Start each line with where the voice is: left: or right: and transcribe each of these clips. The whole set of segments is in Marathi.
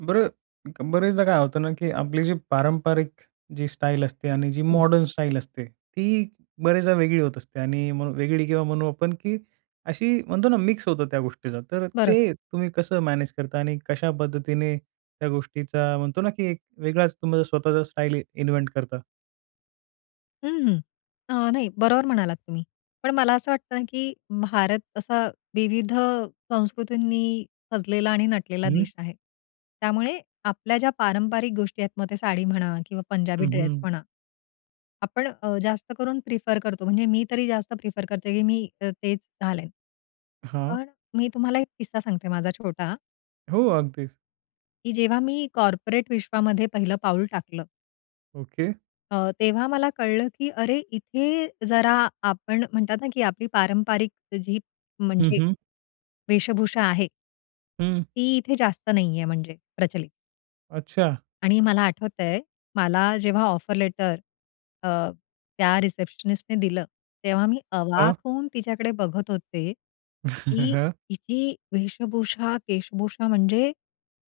right: बरं, क बरेचदा काय होतं ना की आपली जी पारंपरिक, जी स्टाईल असते आणि जी
left: हं.
right: मॉडर्न स्टाईल असते, ती बरेचदा वेगळी होत असते आणि म्हण वेगळी किंवा म्हणू आपण की अशी म्हणतो ना मिक्स होतं त्या गोष्टीचा. तर
left: बरं का?
right: ते तुम्ही कसं मॅनेज करता? आणि कशा पद्धतीने, त्या गोष्टीचा म्हणतो ना, की एक वेगळाच तुमचा स्वतःचा स्टाईल इन्व्हेंट करता?
left: अहं. अ, नाही बरोबर म्हणालात तुम्ही. पण मला असं वाटतं, की भारत असा विविध संस्कृतींनी सजलेला आणि नटलेला
right: हं.
left: देश आहे. त्यामुळे आपल्या ज्या पारंपारिक गोष्टी आहेत, मग ते साडी म्हणा किंवा
right: हं,
left: पंजाबी ड्रेस
right: हं.
left: म्हणा. आपण अ, जास्त करून प्रिफर करतो. म्हणजे मी तरी जास्त प्रिफर करते, की मी तेच घालेल.
right: हां.
left: पण मी तुम्हाला एक किस्सा सांगते माझा छोटा
right: हो. अगदीच.
left: की जेव्हा मी कॉर्पोरेट विश्वामध्ये पहिलं पाऊल टाकलं.
right: ओके.
left: अ, तेव्हा मला कळलं, की अरे! इथे जरा आपण म्हणतात ना, की आपली पारंपरिक जी
right: हं,
left: म्हणजे,
right: हं.
left: वेशभूषा आहे.
right: हं.
left: ती इथे जास्त नाही आहे म्हणजे प्रचलित.
right: अच्छा.
left: आणि मला आठवत आहे, मला जेव्हा ऑफर लेटर अ, त्या रिसेप्शनिस्टने दिलं, तेव्हा मी
right: अ.
left: अवाक होऊन तिच्याकडे बघत होते, की
right: हं.
left: हिची वेशभूषा, केशभूषा म्हणजे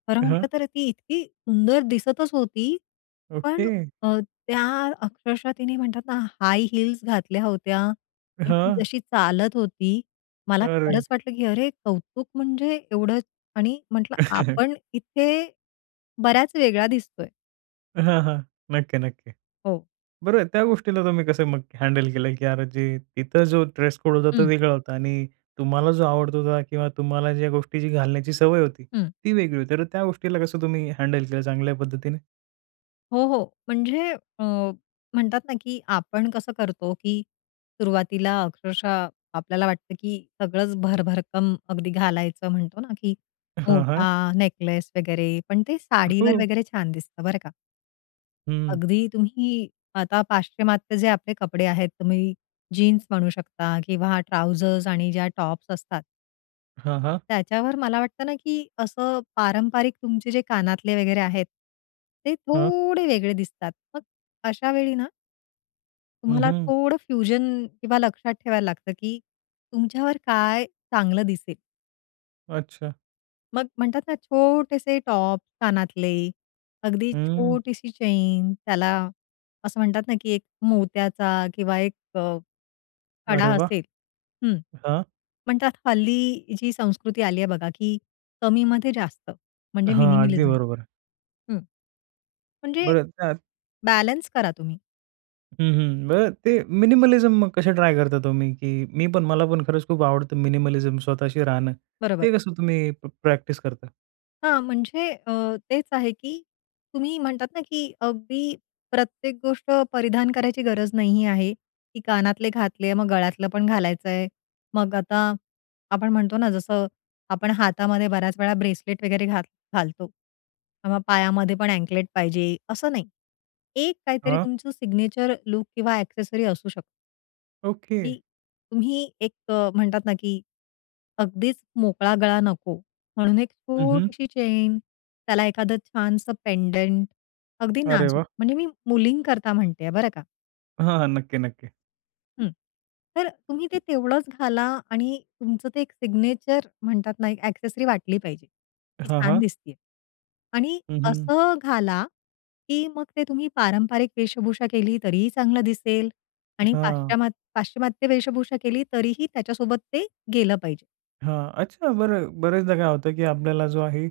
left: खरं
right: हं.
left: म्हटलं तर ती इतकी सुंदर दिसतच होती. पण
right: ओके.
left: अ, त्या अक्षरशः तिने म्हणतात ना, हाय हील्स घातल्या होत्या आणि ती
right: हं.
left: जशी चालत होती, मला
right: अरे!
left: खरंच वाटलं, की अरे कौतुक म्हणजे एवढं आणि म्हंटलं आपण इथे बऱ्याच वेगळा दिसतोय.
right: हां, हां. नक्की, नक्की.
left: हो.
right: बरं त्या गोष्टीला तुम्ही कसं मग हँडल केलं, की अरे जे इथं जो ड्रेस कोड होता, तो
left: हं.
right: वेगळा होता आणि तुम्हाला जो आवडत होता किंवा तुम्हाला ज्या गोष्टीची घालण्याची सवय होती,
left: हं.
right: ती वेगळी होती. तर त्या गोष्टीला कसं तुम्ही हँडल केलं चांगल्या पद्धतीने?
left: हो, हो. म्हणजे अ, म्हणतात ना, की आपण कसं करतो की सुरुवातीला अक्षरशः आपल्याला वाटतं, की सगळंच भरभरकम अगदी घालायचं म्हणतो ना कि
right: हां, हां.
left: मोठा नेकलेस वगैरे. पण ते साडीवर
right: हो.
left: वगैरे छान दिसतं बरं का.
right: हं.
left: अगदी तुम्ही आता पाश्चिमात्य जे आपले कपडे आहेत, तुम्ही जीन्स म्हणू शकता किंवा ट्राउझर्स आणि ज्या टॉप्स असतात.
right: हां, हां.
left: त्याच्यावर मला वाटतं ना, की असं पारंपरिक तुमचे जे कानातले वगैरे आहेत. ते
right: हां.
left: थोडे वेगळे दिसतात. मग अशा वेळी ना.
right: हं,
left: तुम्हाला
right: हं.
left: थोडं फ्युजन किंवा लक्षात ठेवायला लागतं, की तुमच्यावर काय चांगलं दिसेल.
right: अच्छा!
left: मग म्हणतात ना, छोटेसे टॉप, कानातले, अगदी
right: हं.
left: छोटीशी चैन त्याला असं म्हणतात ना, की एक मोत्याचा किंवा एक कडा
right: अरे वाह!
left: असेल. हं.
right: हां.
left: पण त्यात हल्ली जी संस्कृती आली आहे बघा, की कमीमध्ये जास्त म्हणजे
right: हां, अगदी
left: मिनिमलिझम.
right: बरोबर.
left: हं, म्हणजे
right: बरं, त्यात.
left: बॅलन्स करा तुम्ही.
right: हं, हं. बरं ते मिनिमलिझम कसे ट्राय करता तुम्ही? की मी पण, मला पण खरंच खूप आवडतं मिनिमलिझम स्वतःशी राहणं.
left: बरोबर.
right: ते कसं तुम्ही प प्रॅक्टिस करता?
left: हां, म्हणजे अ, तेच आहे, कि तुम्ही म्हणतात ना, की अगदी प्रत्येक गोष्ट परिधान करायची गरज नाही आहे. की कानातले घातले, मग गळ्यातलं पण घालायच आहे. मग आता आपण म्हणतो ना, जसं आपण हातामध्ये बऱ्याच वेळा ब्रेसलेट वगैरे घाल घालतो किंवा मग पायामध्येपण अँकलेट पाहिजे असं नाही. एक काहीतरी
right: हं.
left: तुमचं सिग्नेचर लूक किंवा एक्सेसरी असू शकतं.
right: ओके.
left: मी, तुम्ही एक अ, म्हणतात ना, की अगदीच मोकळा गळा नको म्हणून एक,
right: हं, हं.
left: छोटीशी चैन, त्याला एखादं छानसं पेंडेंट. अगदी
right: अरे
left: नाजूक
right: वाह!
left: म्हणजे मी मुलींकरता म्हणते आहे, बरं का.
right: हां, हां. नक्की, नक्की.
left: हं. तर तुम्ही ते तेवढंच घाला आणि तुमचं ते एक सिग्नेचर म्हणतात ना, एक ॲक्सेसरी वाटली पाहिजे. ती
right: हां,
left: छान
right: हां.
left: दिसतेय. आणि
right: हं, हं.
left: असं घाला, की मग ते तुम्ही पारंपरिक वेशभूषा केली तरीही चांगलं दिसेल आणि
right: हां.
left: पाश्चमा पाश्चिमात्य वेशभूषा केली तरीही त्याच्या सोबत ते गेलं पाहिजे.
right: हां, अच्छा. बरं, बऱ्याचदा काय होतं की आपल्याला जो आहे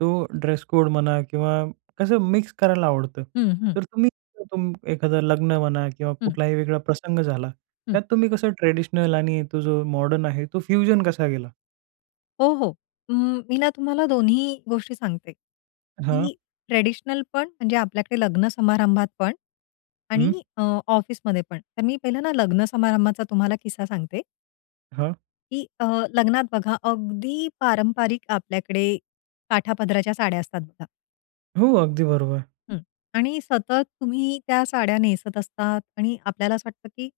right: तो ड्रेस-कोड म्हणा किंवा कसं मिक्स करायला आवडतं.
left: हं, हं.
right: तर तुम्ही [unintelligible] एखादा लग्न म्हणा किंवा
left: हं.
right: कुठलाही वेगळा प्रसंग झाला,
left: हं.
right: त्यात तुम्ही कसं ट्रेडिशनल आणि तो जो मॉडर्न आहे तो फ्युजन कसा केला?
left: हो, हो. अ, मी ना तुम्हाला दोन्ही गोष्टी सांगते.
right: हां.
left: की ट्रेडिशनल पण म्हणजे आपल्याकडे लग्नसमारंभात पण
right: हं.
left: आणि अ, ऑफिसमध्ये पण. तर मी पहिलं ना, लग्नसमारंभाचा तुम्हाला किस्सा सांगते.
right: हां.
left: की अ, लग्नात बघा अगदी पारंपारिक आपल्याकडे काठापदराच्या साड्या असतात बघा.
right: हो, अगदी बरोबर.
left: हं, आणि सतत तुम्ही त्या साड्या नेसत असतात आणि आपल्याला असं वाटतं, की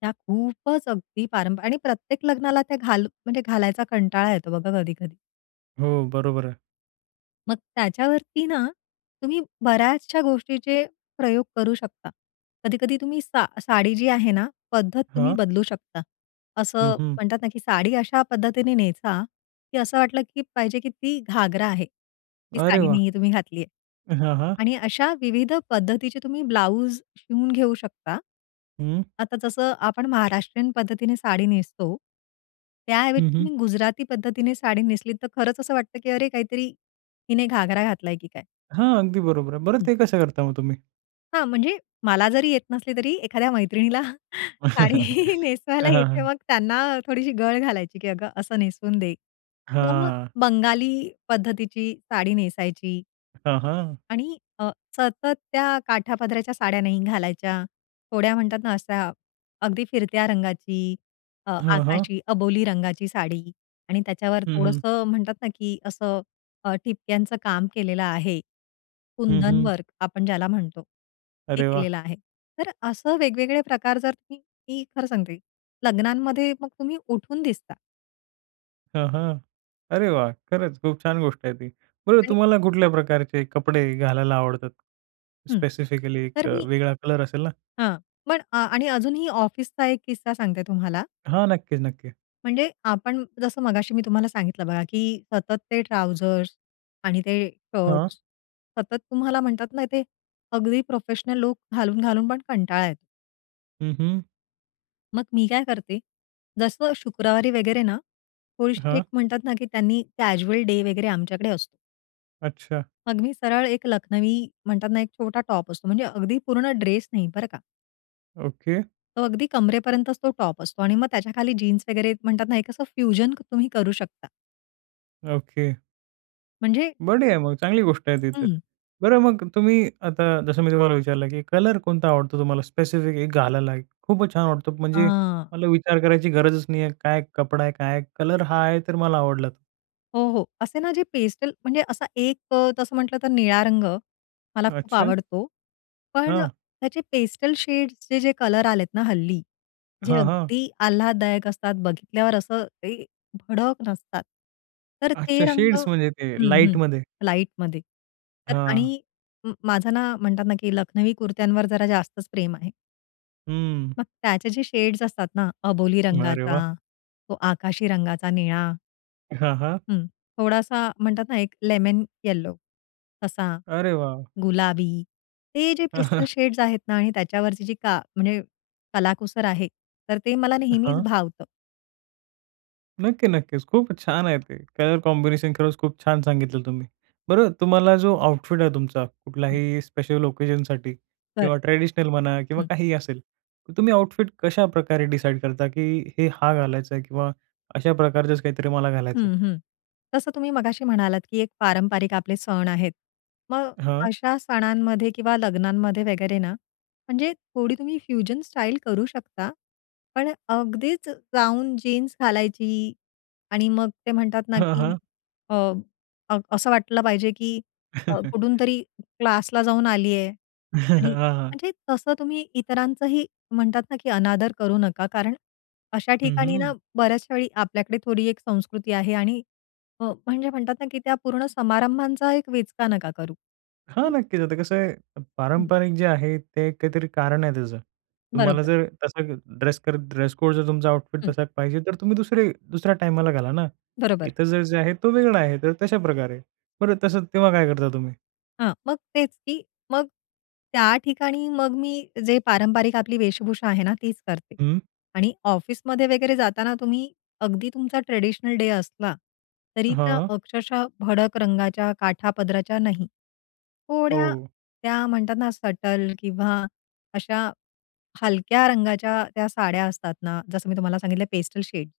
left: त्या खूपच अगदी पारंपरिक आणि प्रत्येक लग्नाला त्या घाल म्हणजे घालायचा कंटाळा येतो बघा कधी-कधी.
right: हो, बरोबर आहे.
left: मग त्याच्यावरती ना, तुम्ही बऱ्याचशा गोष्टीचे प्रयोग करू शकता. कधी-कधी तुम्ही सा साडी जी आहे ना, पद्धत तुम्ही
right: हां.
left: बदलू शकता.
right: हं,
left: असं
right: हं.
left: म्हणतात ना, की साडी अशा पद्धतीने नेसा, की असं वाटलं की पाहिजे की ती घागरा आहे. ती
right: अरे
left: साडी
right: वाह!
left: नाहीये तुम्ही घातली आहे
right: हां, हां.
left: आणि अशा विविध पद्धतीचे तुम्ही ब्लाउज शिवून घेऊ शकता.
right: हं.
left: आता जसं आपण महाराष्ट्रीयन पद्धतीने साडी नेसतो,
right: हं,
left: त्याऐवजी
right: हं.
left: तुम्ही गुजराती पद्धतीने साडी नेसलीत तर खरंच असं वाटतं, की अरे काहीतरी हिने घागरा घातलाय की काय?
right: हां, अगदी बरोबर आहे. बरं
left: हं.
right: ते कसं करता मग तुम्ही?
left: हां, म्हणजे मला जरी येत नसली तरी एखाद्या मैत्रिणीला साडी नेसवायला
right: हं, हं,
left: येते
right: हं.
left: मग त्यांना थोडीशी गळ घालायची की "अगं असं नेसून दे" किंवा मग
right: हां.
left: बंगाली पद्धतीची साडी नेसायची.
right: हं, हं.
left: आणि अ, सतत त्या काठापदराच्या साड्या नाही घालायच्या, थोड्या म्हणतात ना अशा अगदी फिरत्या रंगाची अ,
right: हां, हां.
left: आकाशी अबोली रंगाची साडी आणि त्याच्यावर
right: हं, हं.
left: थोडंसं म्हणतात ना, की असं अ, ठिपक्यांचं काम केलेलं आहे.
right: हं,
left: कुंदन
right: हं.
left: वर्क आपण ज्याला म्हणतो. हे
right: अरे वाह!
left: केलेलं आहे. तर असं वेगवेगळे प्रकार जर, मी खरं सांगते लग्नांमध्ये मग तुम्ही उठून दिसता.
right: हं, हं. अरे वाह! खरंच खूप छान गोष्ट आहे ती. बरं
left: आणि
right: तुम्हाला कुठल्या प्रकारचे कपडे घालायला आवडतात?
left: हं.
right: स्पेसिफिकली एक
left: तर
right: अ,
left: मी
right: वेगळा कलर असेल ना?
left: हां. पण आ आणि अजूनही ऑफिसचा एक किस्सा सांगते तुम्हाला.
right: हां. नक्कीच नक्की.
left: म्हणजे आपण जसं मगाशी मी तुम्हाला सांगितलं बघा की सतत ते ट्राउझर्स आणि ते
right: हां.
left: शर्ट्स सतत तुम्हाला म्हणतात ना ते, अगदी प्रोफेशनल लुक घालून-घालून पण कंटाळा येतो.
right: हं, हं.
left: मग मी काय करते, जसं शुक्रवारी वगैरे ना थोडीशी
right: हां.
left: एक म्हणतात ना की त्यांनी कॅज्युअल डे वगैरे आमच्याकडे असतो.
right: अच्छा.
left: मग मी सरळ एक लखनवी म्हणतात ना, एक छोटा टॉप असतो म्हणजे अगदी पूर्ण ड्रेस नाही बरं का.
right: ओके.
left: अगदी कमरेपर्यंतच तो टॉप असतो. आणि मग त्याच्याखाली जीन्स वगैरे म्हणतात ना एक असं फ्युजन तुम्ही करू शकता.
right: ओके.
left: म्हणजे
right: बर आहे. मग चांगली गोष्ट आहे ती तर.
left: हं.
right: बरं मग तुम्ही आता जसं मी तुम्हाला विचारलं, की कलर कोणता आवडतो तुम्हाला स्पेसिफिक एक घालायला? खूप छान वाटतो की म्हणजे
left: हां.
right: मला विचार करायची गरजच नाहीये. काय कपडा आहे, काय कलर हा आहे. तर मला आवडला.
left: हो, हो. असे ना जे पेस्टल म्हणजे असा एक अ, तसं म्हटलं तर निळा रंग, मला खूप
right: अच्छा.
left: आवडतो, पण
right: हां.
left: त्याचे पेस्टल शेड्सचे जे कलर आलेत ना हल्ली. जे
right: हां, हां.
left: अगदी आल्हाददायक असतात, बघितल्यावर असं ते भडक नसतात. तर ते
right: अच्छा
left: रंग
right: शेड्स म्हणजे ते
left: हं, हं.
right: लाईटमध्ये.
left: लाईटमध्ये तर
right: हां.
left: आणि म माझं ना म्हणतात ना, की लखनवी कुर्त्यांवर जरा जास्तच प्रेम आहे.
right: हम्म.
left: मग त्याचे जे शेड्स असतात ना, अबोली
right: अरे वाह!
left: रंगाचा, तो आकाशी रंगाचा निळा
right: हां, हां.
left: हं. थोडासा म्हणतात ना, एक लेमन येलो तसा,
right: अरे वाह!
left: गुलाबी. ते जे पेस्टल शेड्स आहेत ना आणि त्याच्यावरची जी का म्हणजे कलाकुसर आहे. तर ते मला नेहमीच
right: हां.
left: भावतं.
right: नक्की, नक्कीचं. खूपचं छान आहे ते कलर कॉम्बिनेशन. खरचं खूप छान सांगितलं तुम्ही. बरं तुम्हाला जो आउटफिट आहे तुमचा
left: हं.
right: कुठल्याही स्पेशल ओकेजनसाठी
left: बरं.
right: किंवा ट्रेडिशनल म्हणा किंवा
left: हं.
right: काहीही असेल. तर तुम्ही आउटफिट कशाप्रकारे डिसाईड करता की हे हा घालायचंय? किंवा अशा प्रकारचचं काहीतरी मला घालायचंय?
left: हं, हं. तसं तुम्ही मगाशी म्हणालात की एक पारंपरिक आपले सण आहेत. मग
right: हं.
left: अशा सणांमध्ये किंवा लग्नांमध्ये वगैरे ना म्हणजे थोडी तुम्ही फ्युजन स्टाईल करू शकता. पण अगदीचं जाऊन जीन्स घालायची आणि मग ते म्हणतात ना
right: हं,
left: की
right: हं.
left: अ, अ, असं वाटलं पाहिजे की अ, कुठूनतरी क्लासला जाऊन आलीये आणि
right: हां, हां.
left: म्हणजे तसं तुम्ही इतरांचही म्हणतात ना, की अनादर करू नका, कारण अशा
right: हं,
left: ठिकाणी
right: हं.
left: ना बऱ्याचशावेळी आपल्याकडे थोडी एक संस्कृती आहे आणि अ, म्हणजे म्हणतात ना की त्या पूर्ण समारंभाचा एक विचका नका करू
right: हां.
left: हं.
right: नक्कीचं. आता कसं आहे?
left: हं.
right: पारंपरिक जे आहे ते काहीतरी कारण आहे त्याचं. तुम्हाला
left: बरोबर.
right: जर तसा ड्रेस, ड्रेस कोड जर तुमचा आउटफिट
left: हं.
right: तसा पाहिजे. तर तुम्ही 2री दुसऱ्या टाईमाला घाला ना.
left: बरोबर.
right: इथं जे आहे तो वेगळा आहे. तर तशाप्रकारे बरं तसं, तेव्हा काय करता तुम्ही?
left: हां, मग तेच, की मग त्या ठिकाणी मग मी जे पारंपारिक आपली वेशभूषा आहे ना, तीच करते.
right: हं.
left: आणि ऑफिसमध्ये वगैरे जाताना तुम्ही अगदी तुमचा ट्रेडिशनल डे असला, तरी त्या
right: हां.
left: अक्षरशः भडक रंगाच्या काठापदराच्या नाही. थोड्या,
right: हो.
left: त्या म्हणतात ना सटल किंवा अशा हलक्या रंगाच्या त्या साड्या असतात ना, जसं मी तुम्हाला सांगितलंय पेस्टल शेड.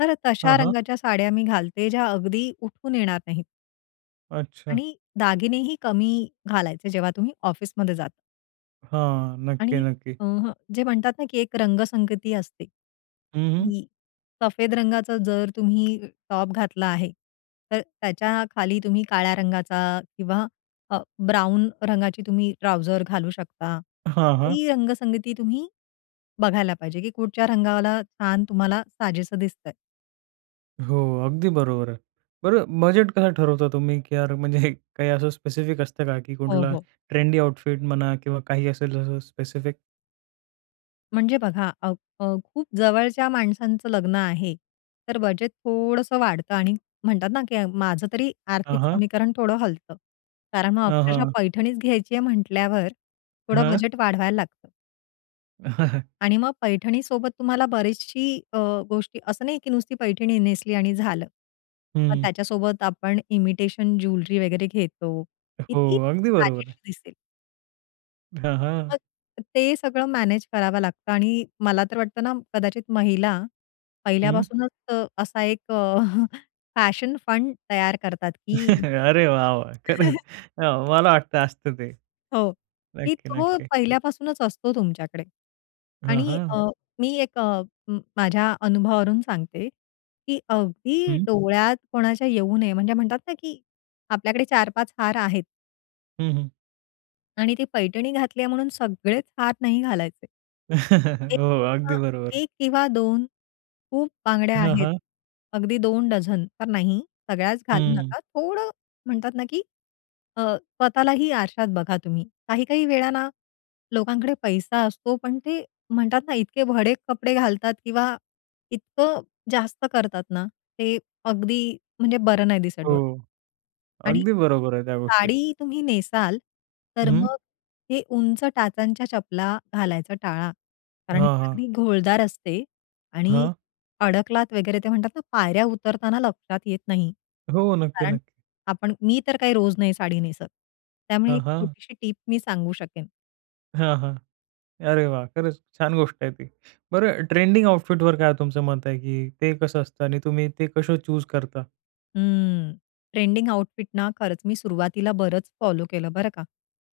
left: तर
right: हां,
left: तशा
right: हां.
left: रंगाच्या साड्या मी घालते, ज्या अगदी उठून येणार नाहीत.
right: अच्छा.
left: आणि दागिनेही कमी घालायचे जेव्हा तुम्ही ऑफिसमध्ये जाता.
right: हां, नक्की,
left: आणि
right: नक्की.
left: अ, हं जे म्हणतात ना, की एक रंगसंगती असते.
right: हं, हं.
left: हं सफेद रंगाचा जर तुम्ही टॉप घातला आहे. तर त्याच्याखाली तुम्ही काळ्या रंगाचा किंवा अ, ब्राउन रंगाची तुम्ही ट्राउझर घालू शकता
right: हां, हां.
left: ही रंगसंगती तुम्ही बघायला पाहिजे, की कुठच्या रंगाला छान तुम्हाला साजेसं दिसतंय.
right: हो, अगदी बरोबर आहे. बरं बजेट कसं ठरवता तुम्ही? की यार म्हणजे काही असं स्पेसिफिक असतं का की
left: हो,
right: कुठला
left: हो.
right: ट्रेंडी आउटफिट म्हणा किंवा काही असेल तसं स्पेसिफिक?
left: म्हणजे बघा, अ, खूप जवळच्या माणसांचं लग्न आहे, तर बजेट थोडंसं वाढतं आणि म्हणतात ना, की माझं तरी
right: हां,
left: आर्थिक
right: हां.
left: समीकरण थोडं हलत. कारण मग
right: हां,
left: अक्षरशः
right: हां.
left: पैठणीच घ्यायची आहे म्हंटल्यावर, थोडं
right: हं.
left: बजेट वाढवायला लागतं. आणि मग पैठणी सोबत तुम्हाला बरीचशी अ, गोष्टी असं नाही की नुसती पैठणी नेसली आणि झालं. मग
right: हं.
left: त्याच्यासोबत आपण इमिटेशन ज्वेलरी वगैरे घेतो.
right: हो,
left: कीती
right: अगदी बरोबर आहे.
left: साजेशी दिसेल.
right: हां, हां.
left: मग ते सगळं मॅनेज करावं लागतं आणि मला तर वाटतं ना, कदाचित महिला
right: हं.
left: पहिल्यापासूनच अ, असा एक फॅशन फंड तयार करतात की
right: अरे वाह, वाह! खरंच मला वाटतं असतं ते.
left: हो, ही
right: नक्की,
left: तो
right: नक्की.
left: पहिल्यापासूनच असतो तुमच्याकडे
right: हां,
left: आणि
right: हां.
left: अ, मी एक अ, माझ्या अनुभवावरून सांगते, की अगदी
right: हं,
left: डोळ्यात कोणाच्या येऊ नये, म्हणजे म्हणतात ना, की आपल्याकडे 4-5 हार आहेत.
right: हं, हं.
left: आणि ती पैठणी घातल्या म्हणून सगळेच हार नाही घालायचे. 1
right: हो.
left: अ,
right: अगदी बरोबर.
left: 1 किंवा 2 खूप बांगड्या
right: हां,
left: आहेत,
right: हां.
left: अगदी 2 डझन तर नाही. सगळ्याच घालू
right: हं.
left: नका. थोडं म्हणतात ना, की अ, स्वतःलाही आरशात बघा तुम्ही. काही-काही वेळा ना, लोकांकडे पैसा असतो, पण ते म्हणतात ना, इतके भडक कपडे घालतात किंवा इतकं जास्त करतात ना, ते अगदी म्हणजे बरं नाही दिसत
right: हो,
left: डोळ्याला. आणि
right: अगदी बरोबर आहे त्या गोष्टी.
left: साडी तुम्ही नेसाल, तर
right: हं.
left: मग हे उंच टाचांच्या चपला घालायचा टाळा, कारण
right: हां,
left: ती
right: हां.
left: अगदी घोळदार असते आणि
right: हां.
left: अडकलात वगैरे. ते म्हणतात ना, पायऱ्या उतरताना लक्षात येत नाही.
right: हो, नक्की,
left: कारण
right: नक्की.
left: आपण मी तर काही रोज नाही साडी नेसत. त्यामुळे
right: हां,
left: एक
right: हां.
left: छोटीशी टिप मी सांगू शकेन.
right: हां, हां, अरे, वाह! खरंच छान गोष्ट आहे ती. बरं, ट्रेंडिंग आउटफिट वर काय तुमचं मत आहे, की ते कसं असतं आणि तुम्ही ते कसं चूज करता?
left: हं, ट्रेंडिंग आउटफिट ना, खरंच मी सुरुवातीला बरंच फॉलो केलं, बरं का.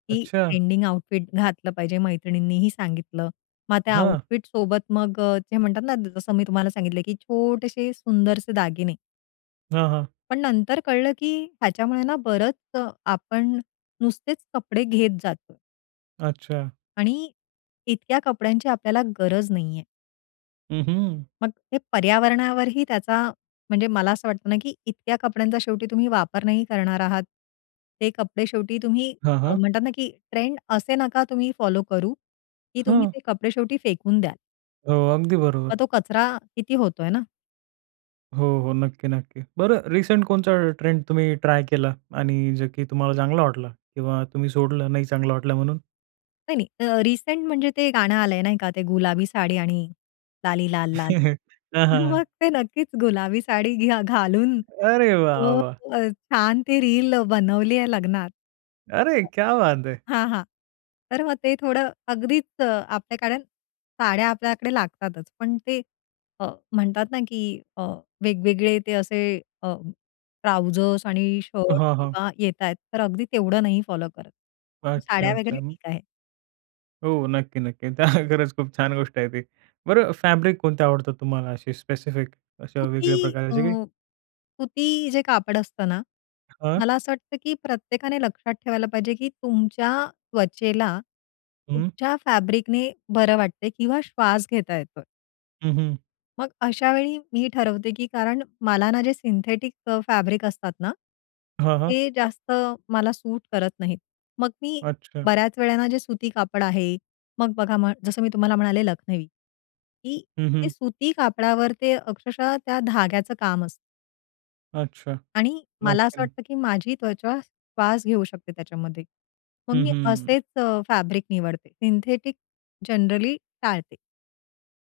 left: की
right: अच्छा.
left: ट्रेंडिंग आउटफिट घातलं पाहिजे, मैत्रिणींनीही सांगितलं. मग त्या
right: हां.
left: आउटफिट सोबत मग अ, जे म्हणतात ना, जसं मी तुम्हाला सांगितलं, की छोटेसे सुंदरसे दागिने.
right: हां, हां.
left: पण नंतर कळलं, की ह्याच्यामुळे ना बरंच आपण नुसतेच कपडे घेत जातो.
right: अच्छा.
left: आणि इतक्या कपड्यांची आपल्याला गरज नाहीये.
right: हं, हं.
left: मग हे पर्यावरणावरही त्याचा, म्हणजे मला असं वाटतं ना, की इतक्या कपड्यांचा शेवटी तुम्ही वापर नाही करणार आहात. ते कपडे शेवटी तुम्ही
right: हां,
left: अ,
right: हां.
left: म्हणतात ना, की ट्रेंड असे नका तुम्ही फॉलो करू, की तुम्ही
right: हां.
left: ते कपडे शेवटी फेकून द्याल.
right: अ, अगदी बरोबर.
left: मग तो कचरा किती होतोय ना?
right: हो, हो, नक्की, नक्की. बरं, रिसेंट कोणचा ट्रेंड तुम्ही ट्राय केला आणि जे की तुम्हाला चांगला वाटला किंवा तुम्ही सोडलं नाही चांगला वाटला म्हणून?
left: नाही नाही, रिसेंट म्हणजे ते गाणं आलंय नाही का, ते गुलाबी साडी आणि लाली लाल लाल.
right: हां,
left: मग
right: हां.
left: ते नक्कीच गुलाबी साडी घ्या घालून,
right: अरे वाह!
left: तो
right: वाह!
left: अ, छान ते रील बनवली आहे लग्नात.
right: अरे क्या बात है!
left: हां, हां. तर मग ते थोडं अगदीच आपल्याकडे साड्या आपल्याकडे लागतातच. पण ते म्हणतात ना, की अ, वेगवेगळे ते असे अ, ट्राउझर्स आणि शर्ट्स
right: हां, हां.
left: किंवा येतायेत, तर अगदी तेवढं नाही फॉलो करत.
right: अच्छा,
left: साड्या वगैरे
right: अच्छा.
left: ठीक आहे.
right: हो, नक्की-नक्की. त्या खरंच खूप छान गोष्ट आहे ती. बरं फॅब्रिक कोणती आवडतात तुम्हाला अशी स्पेसिफिक. अशा
left: सुती
right: वेगळ्या
left: अ,
right: प्रकारचे काही?
left: सुती जे कापड असतं ना.
right: हां.
left: मला असं वाटतं, की प्रत्येकाने लक्षात ठेवायला पाहिजे, की तुमच्या त्वचेला.
right: हं.
left: कुठच्या फॅब्रिकने बरं वाटतंय किंवा श्वास घेता येतोय.
right: हं, हं.
left: मग अशावेळी मी ठरवते, की कारण मला ना जे सिंथेटिक फॅब्रिक असतात ना,
right: हां, हां.
left: ते जास्त मला सूट करत नाहीत. मग मी
right: अच्छा.
left: बऱ्याच वेळेला जे सुती कापड आहे. मग बघा म जसं मी तुम्हाला म्हणाले लखनवी, की
right: हं,
left: ते
right: हं.
left: सुती कापडावर ते अक्षरशः त्या धाग्याचं काम असतं.
right: अच्छा.
left: आणि मला
right: नक्की,
left: असं
right: नक्की.
left: वाटतं, की माझी त्वचा श्वास घेऊ शकते त्याच्यामध्ये. मग
right: हं,
left: मी
right: हं.
left: असेच फॅब्रिक निवडते, सिंथेटिक जनरली टाळते.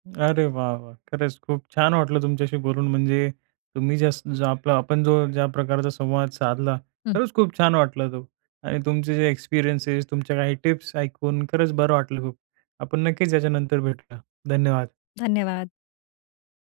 right: अरे वाह! वाह! खरंच खूप छान वाटलं तुमच्याशी बोलून म्हणजे. तुम्ही जे अस जो आपला आपण जो ज्या प्रकारचा संवाद साधला,
left: हं.
right: खरंच खूप छान वाटला तो. आणि तुमचे जे एक्सपिरियन्स, तुमच्या काही टिप्स ऐकून खरंच बरं वाटलं खूप. आपण नक्कीच याच्यानंतर भेटू या. धन्यवाद.
left: धन्यवाद.